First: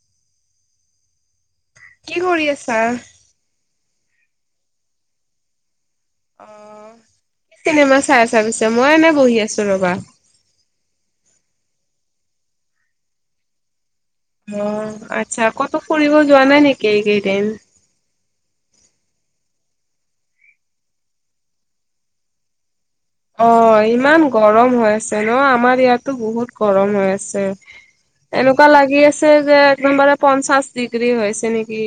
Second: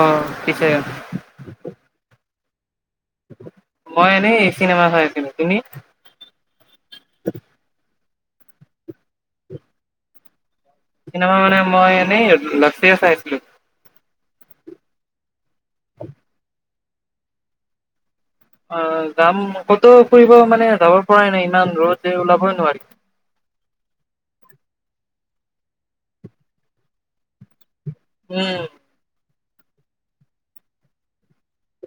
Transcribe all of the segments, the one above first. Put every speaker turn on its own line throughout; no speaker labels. অ, ' পিছে
কি কৰি আছা?
মই এনেই চিনেমা চাই আছিলো। তুমি?
অ, কি চনেমা চাই আছা? পিছে মই এনে বহি আছো ৰবা
চিনেমা মানে মই এনেই লাভ ষ্টোৰী চাইিছিলো।
অ', আচ্ছা কত ফুৰিব যোৱা নাই নেকি এইকেইদিন?
অ, ' যাম। কতো ফুৰিব মানে যাব পৰাই নাই ইমান ৰদ যে ওলাবই নোৱাৰি
অ, ইমান গৰম হৈ আছে ন। আমাৰ ইয়াতো বহুত গৰম হৈ আছে।
উম
এনেকুৱা লাগি আছে যে, একদমবাৰে পঞ্চাশ ডিগ্ৰী হৈছে নেকি?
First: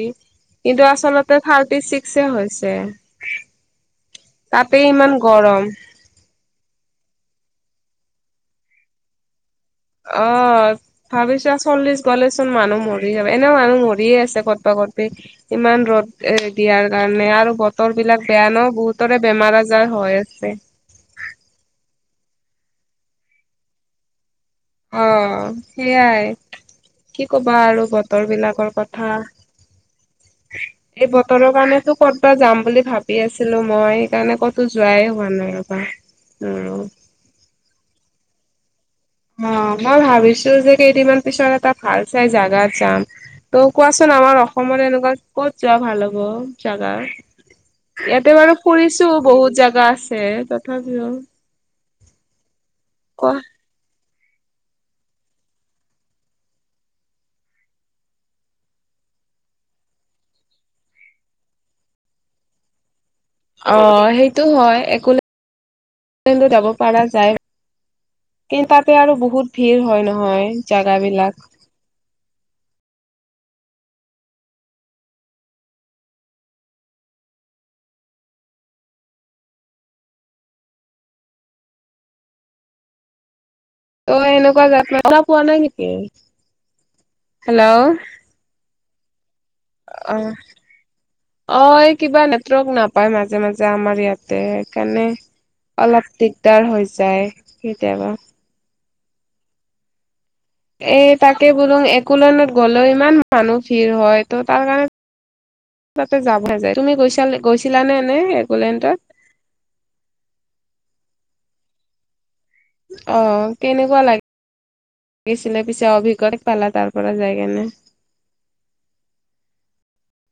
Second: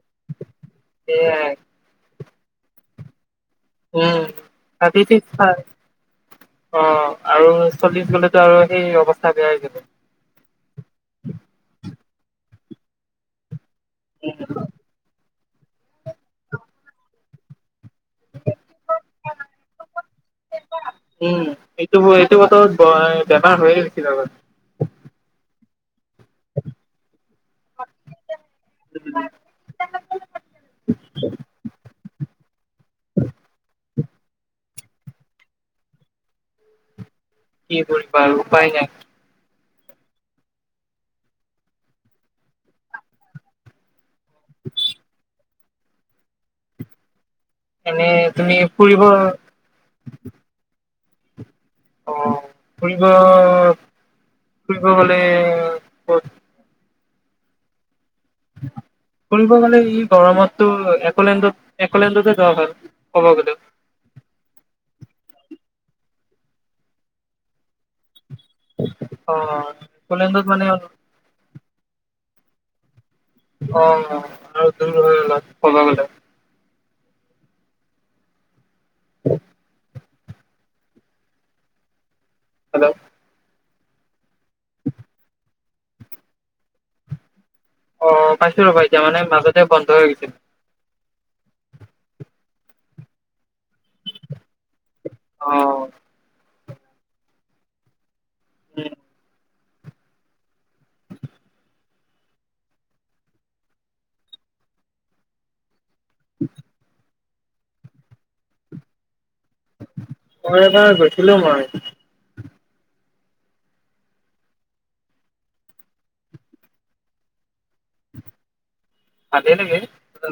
কিন্তু আচলতে
সেয়াই
থাৰ্টি ছিক্সে হৈছে।
উম,
তাতে ইমান
তাৰ্তিছিক্স হয়।
গৰম।
অ, ' আৰু চলি গ'লেতো আৰু সেই অৱস্থা বেয়া হৈ গল।
হলেচোন মানুহ মৰি যাব। এনেও মানুহ মৰিয়ে আছে কতবা- কতবা। ইমান ৰ'দ এ দিয়াৰ কাৰণে আৰু। বতৰ বিলাক বেয়া ন। বহুতৰে বেমাৰ আজাৰ হৈ আছে।
উম এইটো এইটো বতৰত বেমাৰ হয়য়ে সকলোৰে।
অ', সেইয়াই কি ক'বা আৰু, বতৰ বিলাকৰ কথা। এই বতৰৰ কাৰণেটো ক'তবা যাম বুলি ভাবি আছিলো মই। সেইকাৰণে ক'তো যোৱাই হোৱা নাই ৰবা। আৰু,
কি কৰি বাৰু উপায় নাই।
অ', মই ভাবিছো যে কেইদিনমান পিছত এটা ভাল চাই জাগা যাম। ত' কোৱাচোন আমাৰ অসমত এনেকুৱা কত যোৱা ভাল হ'ব জাগা?
এনে
ইয়াতে বাৰু
তুমি ফুৰিব
ফুৰিছোঁ, বহুত জাগা আছে। তথাপিও
অ' ফুৰিব
কোৱা
ফুৰিব গলে কত? ফুৰিব গলে এই গৰমতটো একলেণ্ডত-এলেণ্ডতে যোৱা ভাল। ক'ব গ'লে
অ, সেইটো হয়। একোলে লেণ্ড যাব পৰা যায়। কিন্তু তাতে আৰু
অ
বহুত ভিৰ হয়
একলেণ্ডত
নহয়
মানে অ
জাগাবিলাক।
অ' আৰু দূৰ হয় ক'ব গলে। [inaudible] হেল্ল'।
তই এনেকুৱা জেগা নাই পোৱা নাই নেকি? হেল্ল'।
তাৰমানে মাজত
আ, অ' এই কিবা নেটৱৰ্ক নাপায় মাজে যা আমাৰ ইয়াতে। সেইকাৰণে
অ
অলপ দিগদাৰ হৈ যায় কেতিয়াবা।
উম।
এই তাকে বোলো এক'লেণ্ড গ'লেও ইমান মানুহ ভিৰ হয় ত' তাৰ কাৰণে তাতে যাবহে যায়। তুমি গৈ-গৈছিলানে এনে একোলেণ্ডত?
মই এবাৰ গৈছিলোঁ মই।
অ' কেনেকুৱা লাগে? লাগিছিলে পিছে, অভিজ্ঞটা পালা তাৰ পৰা যায় কেনে?
ভালে লাগে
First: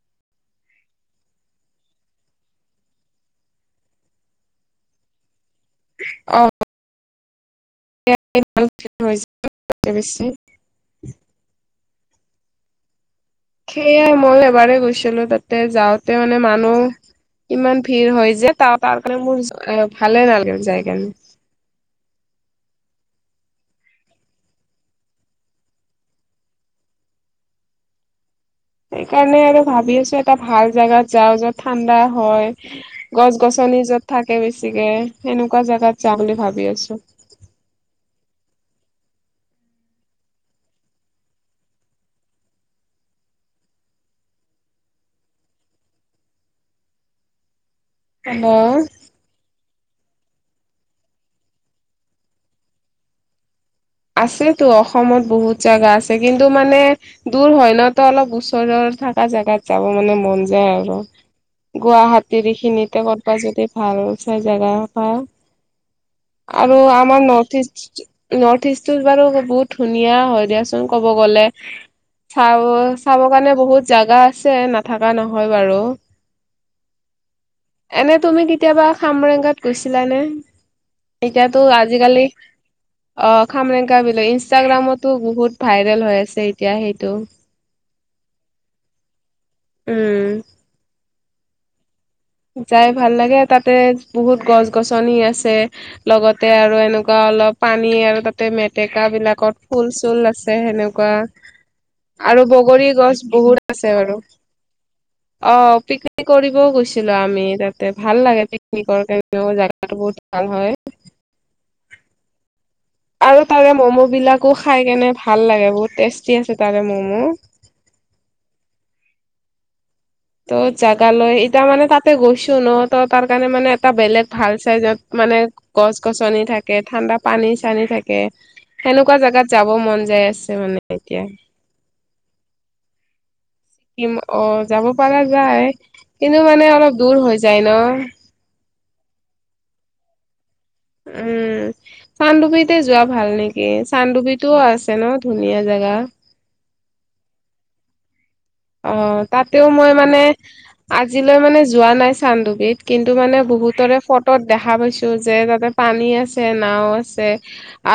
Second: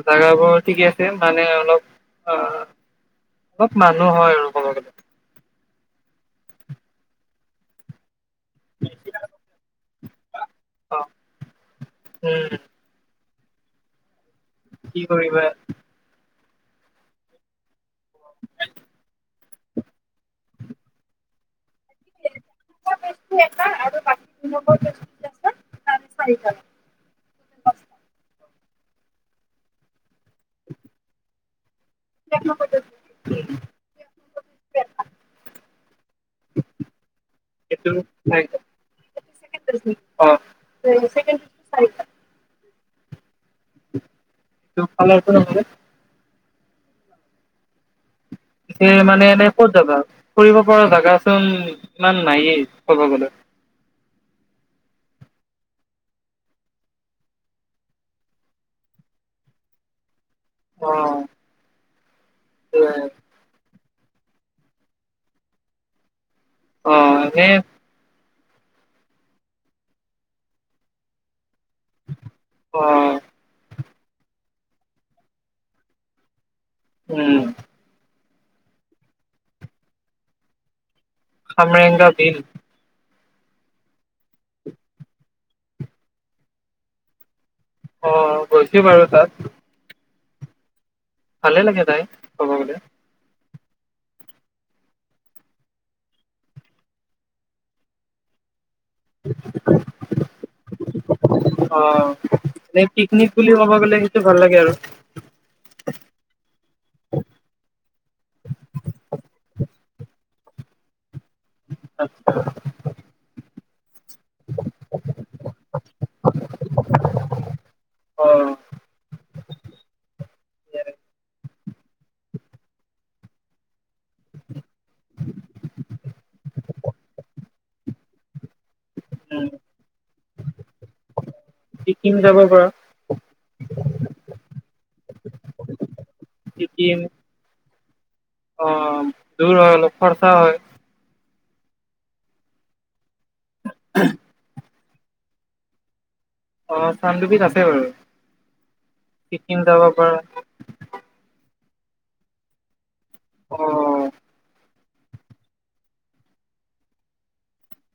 জাগাবোৰ, ঠিকে আছে। মানে অলপ আহ অলপ মানুহ হয় আৰু ক'ব গলে।
অ'। ইমান ভিৰ হৈছে, তাতে বেছি।
অ উম।
সেয়াই মই এবাৰেই
কি
গৈছিলোঁ
কৰিবা
তাতে যাওঁতে মানে মানুহ ইমান ভিৰ হয় যে ত' তাৰ কাৰণে মোৰ ভালে নালাগে যায়কেনে।
[unintelligible] এটা আৰু বাকীবোৰ [unintelligible]
সেইকাৰণে আৰু ভাবি আছোঁ। এটা ভাল জোগাত যাওঁ য'ত ঠাণ্ডা হয়, গছ গছনি য'ত থাকে বেছিকে। এনেকুৱা জাগাত যাম বুলি ভাবি আছোঁ।
সেইটোওঁ হয়। অ'। চব ফালৰপৰা মানে?
হেল্ল'
তাতে মানে এনে ক'ত? যাব, ফুৰিবপৰা জাগাচোন ইমান নায়ে ক'ব গলে।
আছেতো অসমত বহুত জাগা আছে, কিন্তু মানে দূৰ হয় ন' তো অলপ ওচৰৰ থকা জোগাত যাব মানে মন যায়
অ
আৰু, গুৱাহাটীৰখিনিতে কৰ'বাত যদি ভাল চাই জেগা বা আৰু আমাৰ
এনে
নৰ্থ ইষ্ট নৰ্থ ইষ্টো বাৰু বহুত ধুনীয়া হয় দিয়াচোন ক'ব গ'লে। চাব
অ
চাব কাৰণে বহুত জাগা আছে নাথকা নহয় বাৰু।
উম।
এনে তুমি কেতিয়াবা খামৰেংগাত গৈছিলানে? এতিয়াতো
খামৰেংগা
আজিকালি
বিল
অ' খামৰেংকাবিল ইনষ্টাগ্ৰামতো বহুত ভাইৰেল হৈ আছে এতিয়া সেইটো।
অ' গৈছি বাৰু তাত।
উম।
ভালে লাগে যায়।
যাই ভাল লাগে? তাতে বহুত গছ গছনি আছে, লগতে আৰু এনেকুৱা অলপ পানী আৰু তাতে মেট ডেকা বিলাকত ফুল চুল আছে সেনেকুৱা।
অ
আৰু
এনে
বগৰী গছ
পিকনিক বুলি
বহুত
ক'ব
আছে
গ'লে
বাৰু।
সেইটো ভাল লাগে আৰু
অ', পিকনিক কৰিবও গৈছি আমি তাতে ভাল লাগে পিকনিকৰ কাৰণেও জাগাটো বহুত ভাল হয়। আৰু
[inaudible]
তাৰে মম বিলাকো খাই কেনে ভাল লাগে বহুত টেষ্টি আছে তাৰে মমো।
অ
ত' জোগা লৈ এতিয়া মানে তাতে গৈছো ন ত তাৰ কাৰণে মানে এটা বেলেগ ভাল। তাৰ পিছত মানে গছ গছনি থাকে ঠাণ্ডা পানী চানী থাকে। সেনেকুৱা জোগাত
উম
যাব মন যায় আছে মানে এতিয়া।
ছিকিম [unintelligible]
ছিকিম অ' যাব পাৰা যায়, কিন্তু মানে
ছিকিম
অলপ দূৰ হৈ যায় ন।
অ', দূৰ হয় অল খৰচা হয়।
উম, চান্দুপীতে যোৱা ভাল নেকি চান্দুপিতটোও আছ চেন ধুনীয়া জেগা।
অ', চান্ডুপিত আছে বাৰু।
অ',
ছিকিম
তাতেও
যাব
মই
পাৰা
মানে, আজিলৈ মানে যোৱা নাই চান্দুবিদ। কিন্তু মানে
অ
বহুতৰে ফটোত দেখা পাইছোঁ যে তাতে পানী আছে নাও আছে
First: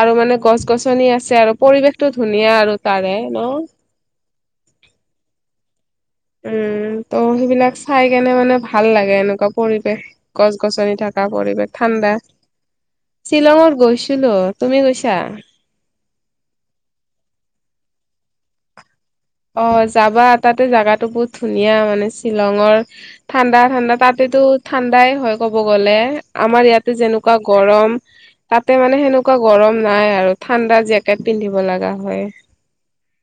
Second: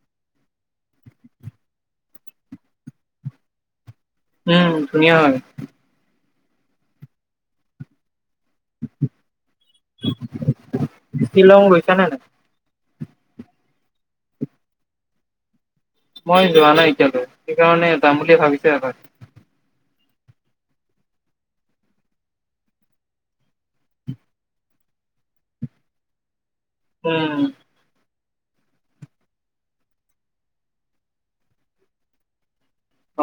আৰু মানে গছ গছনি আছে আৰু পৰিৱেশতো ধুনীয়া আৰু তাৰে ন?
উম ধুনীয়া হয়
উম, ত' সেইবিলাক চাই কেনে মানে ভাল লাগে এনেকুৱা পৰিৱেশ, গছ গছনি থকা
শ্বিলং
পৰিৱেশ
গৈছা নে
ঠাণ্ডা।
নাই?
শ্বিলংত গৈছিলোঁ, তুমি গৈছা?
মই যোৱা নাই এতিয়ালৈ, সেইকাৰণে যাম বুলি ভাবিছো এবাৰ।
অ যাবা তাতে জাগাটো বহুত ধুনীয়া মানে শ্বিলংৰ ঠাণ্ডা ঠাণ্ডা তাতে এইটো ঠাণ্ডাই হয় ক'ব গ'লে, আমাৰ ইয়াতে যেনেকুৱা
উম
গৰম। তাতে মানে সেনেকুৱা গৰম নাই আৰু ঠাণ্ডা জেকেট পিন্ধিব লগা হয়।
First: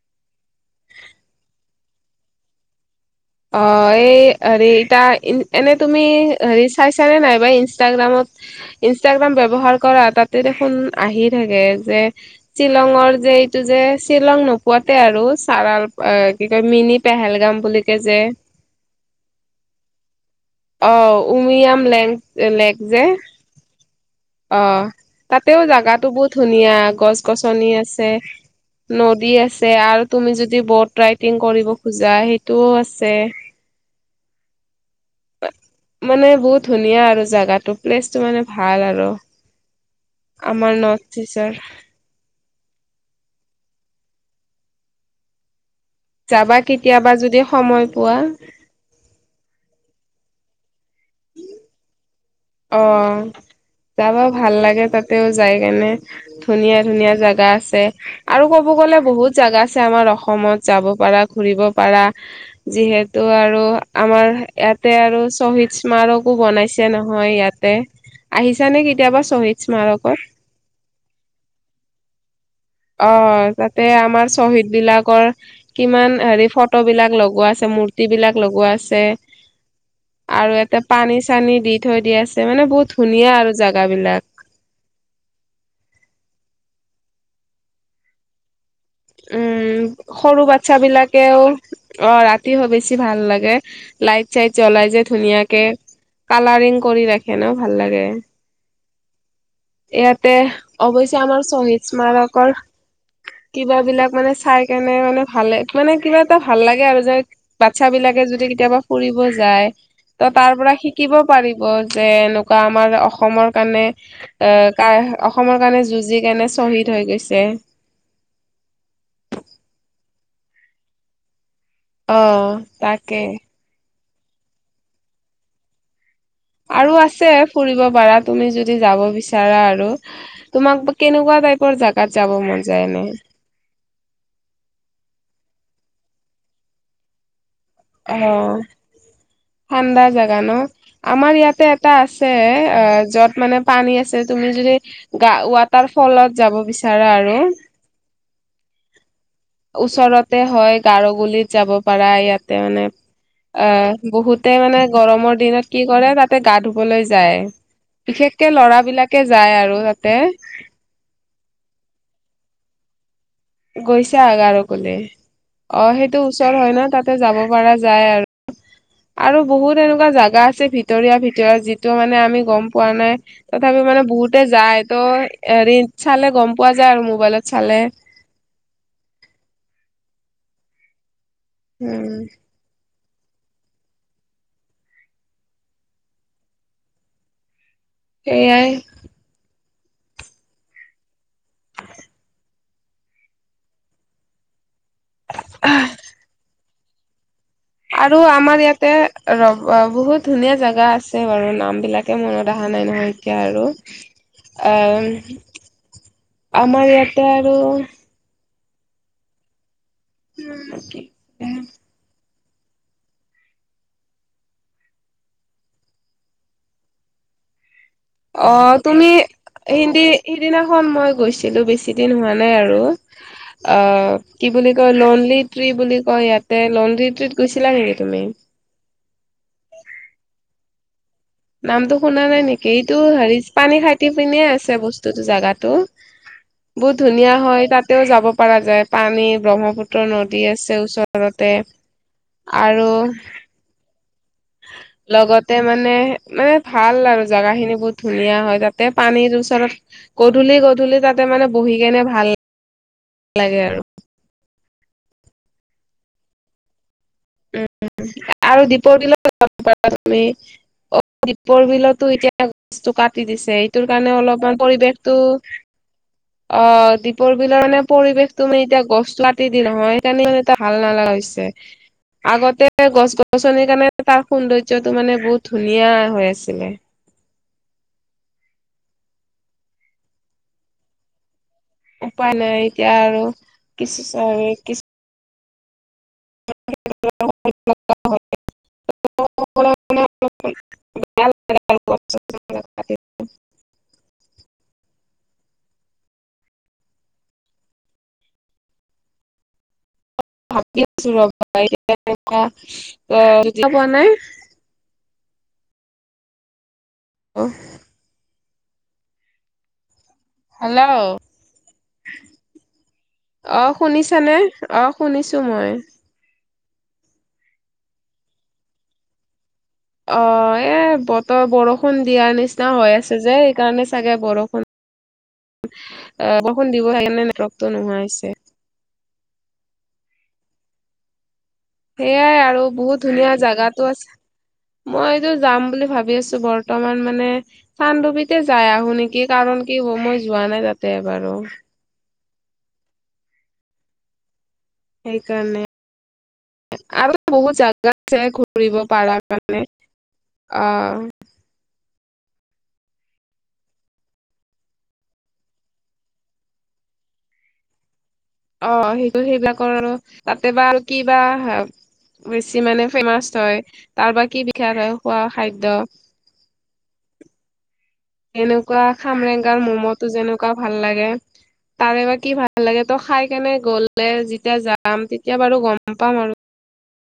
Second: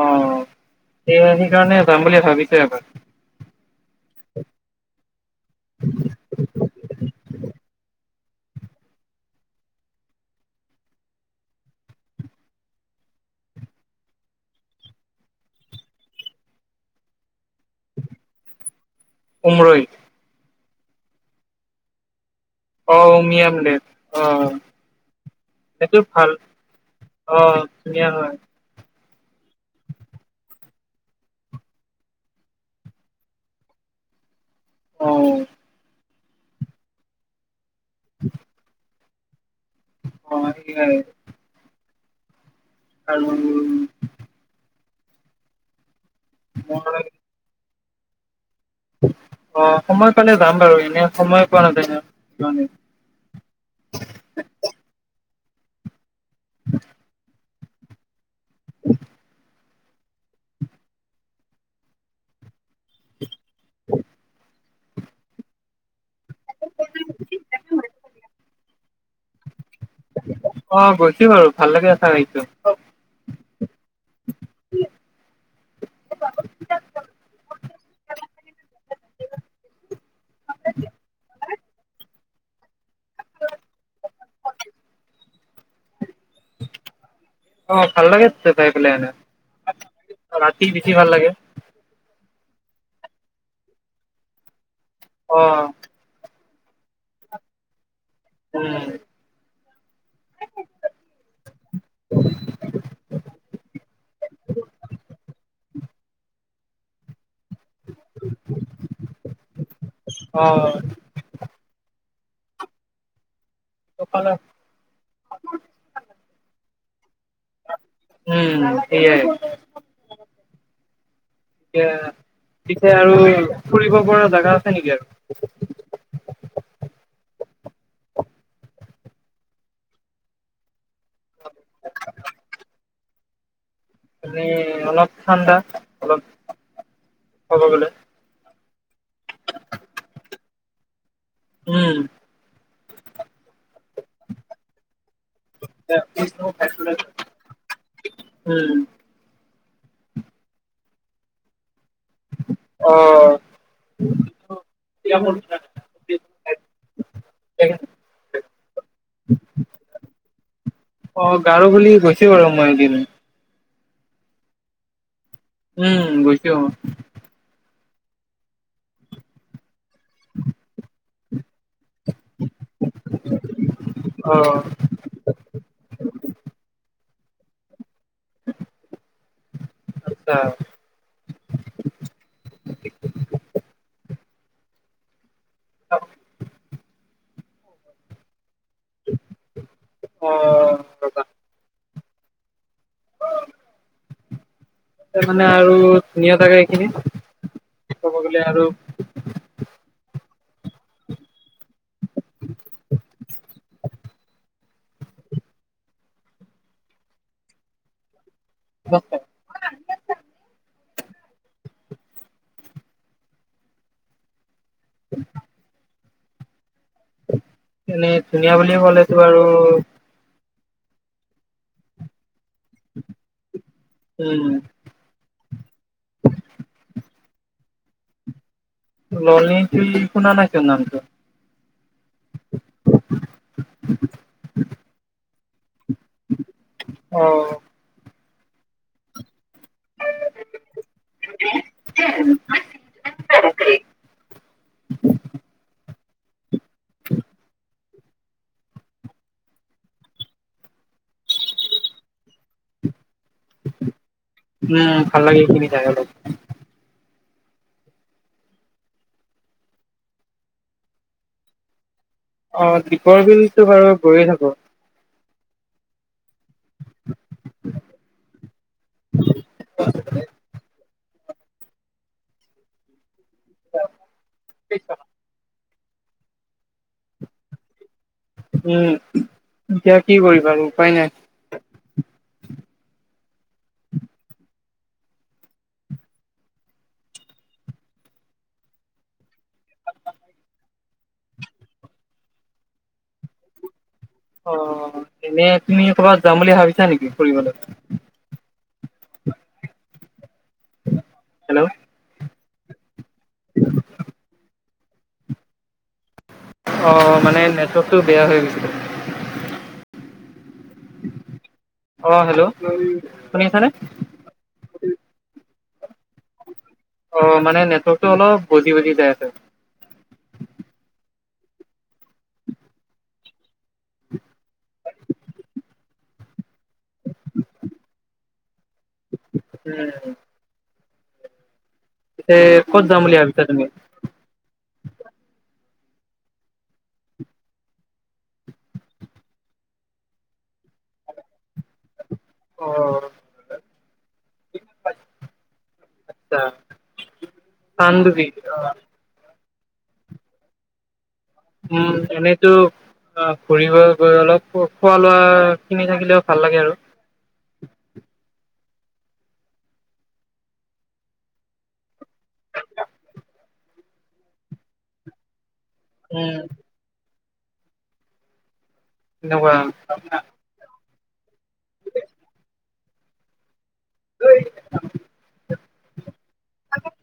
অ', সেই সেই কাৰণে যাম বুলি ভাবিছোঁ এবাৰ।
অ', এই হেৰি ইতা এনে তুমি হেৰি চাইছানে নাইবা ইনষ্টাগ্ৰামত ইনষ্টাগ্ৰাম ব্যৱহাৰ কৰা? তাতে দেখোন আহি থাকে যে শ্বিলংৰ যে এইটো যে শ্বিলং নোপোৱাতে আৰু চাৰাল কি কয় মিনি পেহেলগাম বুলিকে যে
উমৰৈ।
অ', উমিয়াম লেং লেক
অ',
যে
উমিয়াম লেং।
অ', তাতেও জাগাটো
ভাল
বহুত ধুনীয়া গছ
অ
গছনি
ধুনীয়া
আছে।
হয়
নদী আছে আৰু তুমি যদি বট ৰাইডিং কৰিব খোজা সেইটোও আছে। [unintelligible]
অ
মানে বহুত ধুনীয়া আৰু জোগাটো প্লেচটো মানে ভাল আৰু।
অ
আমাৰ
সেয়াই
নৰ্থিছৰ।
[unintelligible]
যাবা
মই
কেতিয়াবা যদি সময় পোৱা।
অ', সময় পালে যাম বাৰু এনে সময় পোৱা নাজায়।
অ', যাবা ভাল লাগে তাতেও যাই কেনে ধুনীয়া ধুনীয়া জাগা আছে, আৰু ক'ব গলে বহুত জাগা আছ আমাৰ অসমত যাব পাৰা ঘুৰিব পাৰা যিহেতু আৰু আমাৰ ইয়াতে আৰু শ্বহীদ স্মাৰকো বনাইছে নহ হয় ইয়াতে, আহিছ নে কেতিয়াবা শ্বহীদ স্মাৰকত
অ', গৈছো বাৰু ভাল লাগে [unintelligible]
অ তাতে আমাৰ শ্বহীদ বিলাকৰ কিমান হেৰি ফটো বিলাক লগোৱা আছে মূৰ্তি বিলাক লগোৱা আছে তে মানে বহুত ধুনীয়া আৰু জাগা বিলাক।
অ ভাল লাগে [unintelligible]
উম, সৰু
ৰাতি বেছি ভাল লাগে
বাচ্ছাবিলাকেও অ' ৰাত তি হ বেছি ভাল লাগে, লাইট চাইট জ্বলাই যে
অ
ধুনীয়াকে। কালাৰিং কৰি ৰাখে ন' ভাল লাগে।
উম।
ইয়াতে অৱশ্যে আমাৰ শ্বহীদ স্মাৰকৰ কিবাবিলাক মানে চাই কেনে মানে ভালে মানে কিবা এটা ভাল লাগে আৰু যে বাচ্ছা বিলাকে যদি কেতিয়াবা ফুৰিব যায় ত' তাৰ পৰা শিকিব পাৰিব। যে এনেকুৱা আমাৰ অসমৰ কাৰণে
অ
আ, কা অসমৰ কাৰণে যুঁজি কেনে শ্বহীদ হৈ গৈছে।
উম, সেয়াই। এতিয়া এতিয়া
অ
পিছে আৰু
তাকে
ফুৰিব পৰা জাগা আছে নেকি আৰু?
আৰু আছে ফুৰিব পাৰা তুমি যদি যাব বিচাৰা আৰু তোমাক কেনেকুৱা তাইপ পৰ জাগাত যাব মন যায় এনে?
মানে অলপ ঠাণ্ডা অলপ ক'ব গ'লে
অ'। ঠাণ্ডা জেগা ন' আমাৰ ইয়াতে এটা
উম
আছে অ' য'ত মানে পানী আছে তুমি যদি গা-ৱাটাৰ ফলত যাব বিচাৰা আৰু
উম।
ওচৰতে হয় গাৰগুলিত যাব পাৰা, ইয়াতে মানে
অ
অ বহুতে মানে গৰমৰ দিনত কি কৰে তাতে গা ধুবলৈ যায়। বিশেষকে ল'ৰাবিলাকে যায় আৰু তাতে।
গৰোগুলি গৈছোঁ বাৰু মই এদিন।
গৈছা গৰোগুলি? অ'
উম
হেইটো
গৈছো
ওচৰ হয় ন' তাতে যাব পাৰা। যায় আৰু, আৰু বহুত চে এনেকুৱা জাগা আছে ভিতৰীয়া ভিতৰীয়া যিটো মানে আমি গম পোৱা নাই, তথাপিও মানে
অ
বহুতে যায়। হেটো এৰি চালে গম পোৱা যায় আৰু, মোবাইলত চালে।
আচ্ছা।
উম।
[inaudible] [unintelligible]
এয়াই।
অ' ৰবা। মানে আৰু ধুনীয়া জাগা এইখিনি? ক'ব
আৰু
গ'লে
আমাৰ ইয়াতে ৰ-ৰবা বহুত ধুনীয়া জেগা আছে বাৰু, নামবিলাকে মনত অহা নাই নহয় এতিয়া আৰু। আ, আমাৰ ইয়াতে আৰু
কিবা আছে।
উম, কি উম।
উ। এনেই ধুনীয়া বুলি
অ' তুমি
ক'লেতো আৰু
হিন্দী, সিদিনাখন মই গৈছিলোঁ বেছি দিন হোৱা মানে আৰু। আ, কি
উম
বুলি কয় ললিত্ৰী বুলি কয় ইয়াতে ললিত্ৰি গৈছিলা নেকি তুমি?
লনিকি শুনা নেকি নামটো?
নামটো শুনা নাই নেকি? এইটো হেৰি পানী খাইট পিনিয়ে আছে বস্তুটো জাগাটো। বহুত
অ
ধুনীয়া হয়, তাতেও যাব পৰা যায় পানী ব্ৰহ্মপুত্ৰ নদী আছে ওচৰতে, আৰু লগতে মানে মানে ভাল আৰু জেগাখিনি বহুত ধুনীয়া হয় তাতে, পানীৰ ওচৰত গধূলি গধূলি তাতে মানে বহি কেনে ভাল
[inaudible]
লাগে আৰু।
উম, ভাল লাগে এইখিনি যেগাটো।
উম, আৰু দিপৰ বিলত যাব পাৰা তুমি অ' দিপৰ বিলত। টো এতিয়া
অ
গছটো
দ্বীপৰ
কাটি দিছে,
বিলতো বাৰু
সেইটোৰ কাৰণে
গৈয়ে থাকো
অলপমান পৰিৱেশতটো। অ' দীপৰ বিলৰ মানে পৰিৱেশ তো মানে এতিয়া গছতো কাটি দি নহয় সেইকাৰণে মানে ভাল নালাগে। পিছে আগতে গছ গছনিৰ কাৰণে তাৰ সৌন্দৰ্য্য টো মানে বহুত। ধুনীয়া হৈ আছিলে।
উম, এতিয়া কি কৰিবা আৰু উপায় নাই।
উপায় নাই এতিয়া আৰু কিছু। [unintelligible] [unintelligible] [unintelligible]
অ' এনে তুমি ক'ৰবাত যাম বুলি ভাবিছা নেকি ফুৰিবলৈ?
[inaudible] ভাবি আছো ৰবা
হেল্ল'
এনেকুৱা জেগা পোৱা নাই।
অ' মানে নেটৱৰ্কটো বেয়া হৈ গৈছিলে।
হেল্ল'
অ হেল্ল' শুনি আছানে
অ' শুনিছানে অ' শুনিছো মই।
অ' মানে নেটৱৰ্কতটো অলপ বজি বজি যাই আছে।
অ' এ বতৰ বৰষুণ দিয়াৰ নিচিনা হৈ আছে যে সেইকাৰণে চাগে বৰষুণ। বৰষুণ দিব সেকাৰণে নেটৱৰ্ক টো নোহাৱা হৈছে।
উম। পিছে
সেইয়াই আৰু
ক'ত যাম
বহুত
বুলি
ধুনীয়া
ভাবিছা তুমি
জাগাতো আছে, মই এইটো যাম বুলি। ভাবি আছো, বৰ্তমান মানে চানডুবিতে যাই আহো নেকি কাৰণ কি হ মই যোৱা নাই তাতে। এবাৰো।
অ'
সেইকাৰণে,
আচ্ছা
আৰু বহুত জাগা আছে
পাণ্ডুবি অ
ঘুৰিব পাৰাকে। সেইকাৰণে অ'
উম, এনেটো অ' ঘুৰিব গৈ অলপ খোৱা লোৱা কিনি থাকিলেও ভাল লাগে আৰু।
অ' সেইটো সেইবিলাকৰ আৰু তাতে বা আৰু কিবা বেছি মানে ফেমাচ হয়, তাৰ বাকি বিষাল একো খোৱা খাদ্য
উম।
এনেকুৱা খামৰেংগাৰ মম'টো
এনেকুৱা
যেনেকুৱা ভাল লাগে। তাৰে বা কি ভাল লাগে তই খাই কেনে গ'লে যেতিয়া যাম তেতিয়া বাৰু গ'ম পাম আৰু।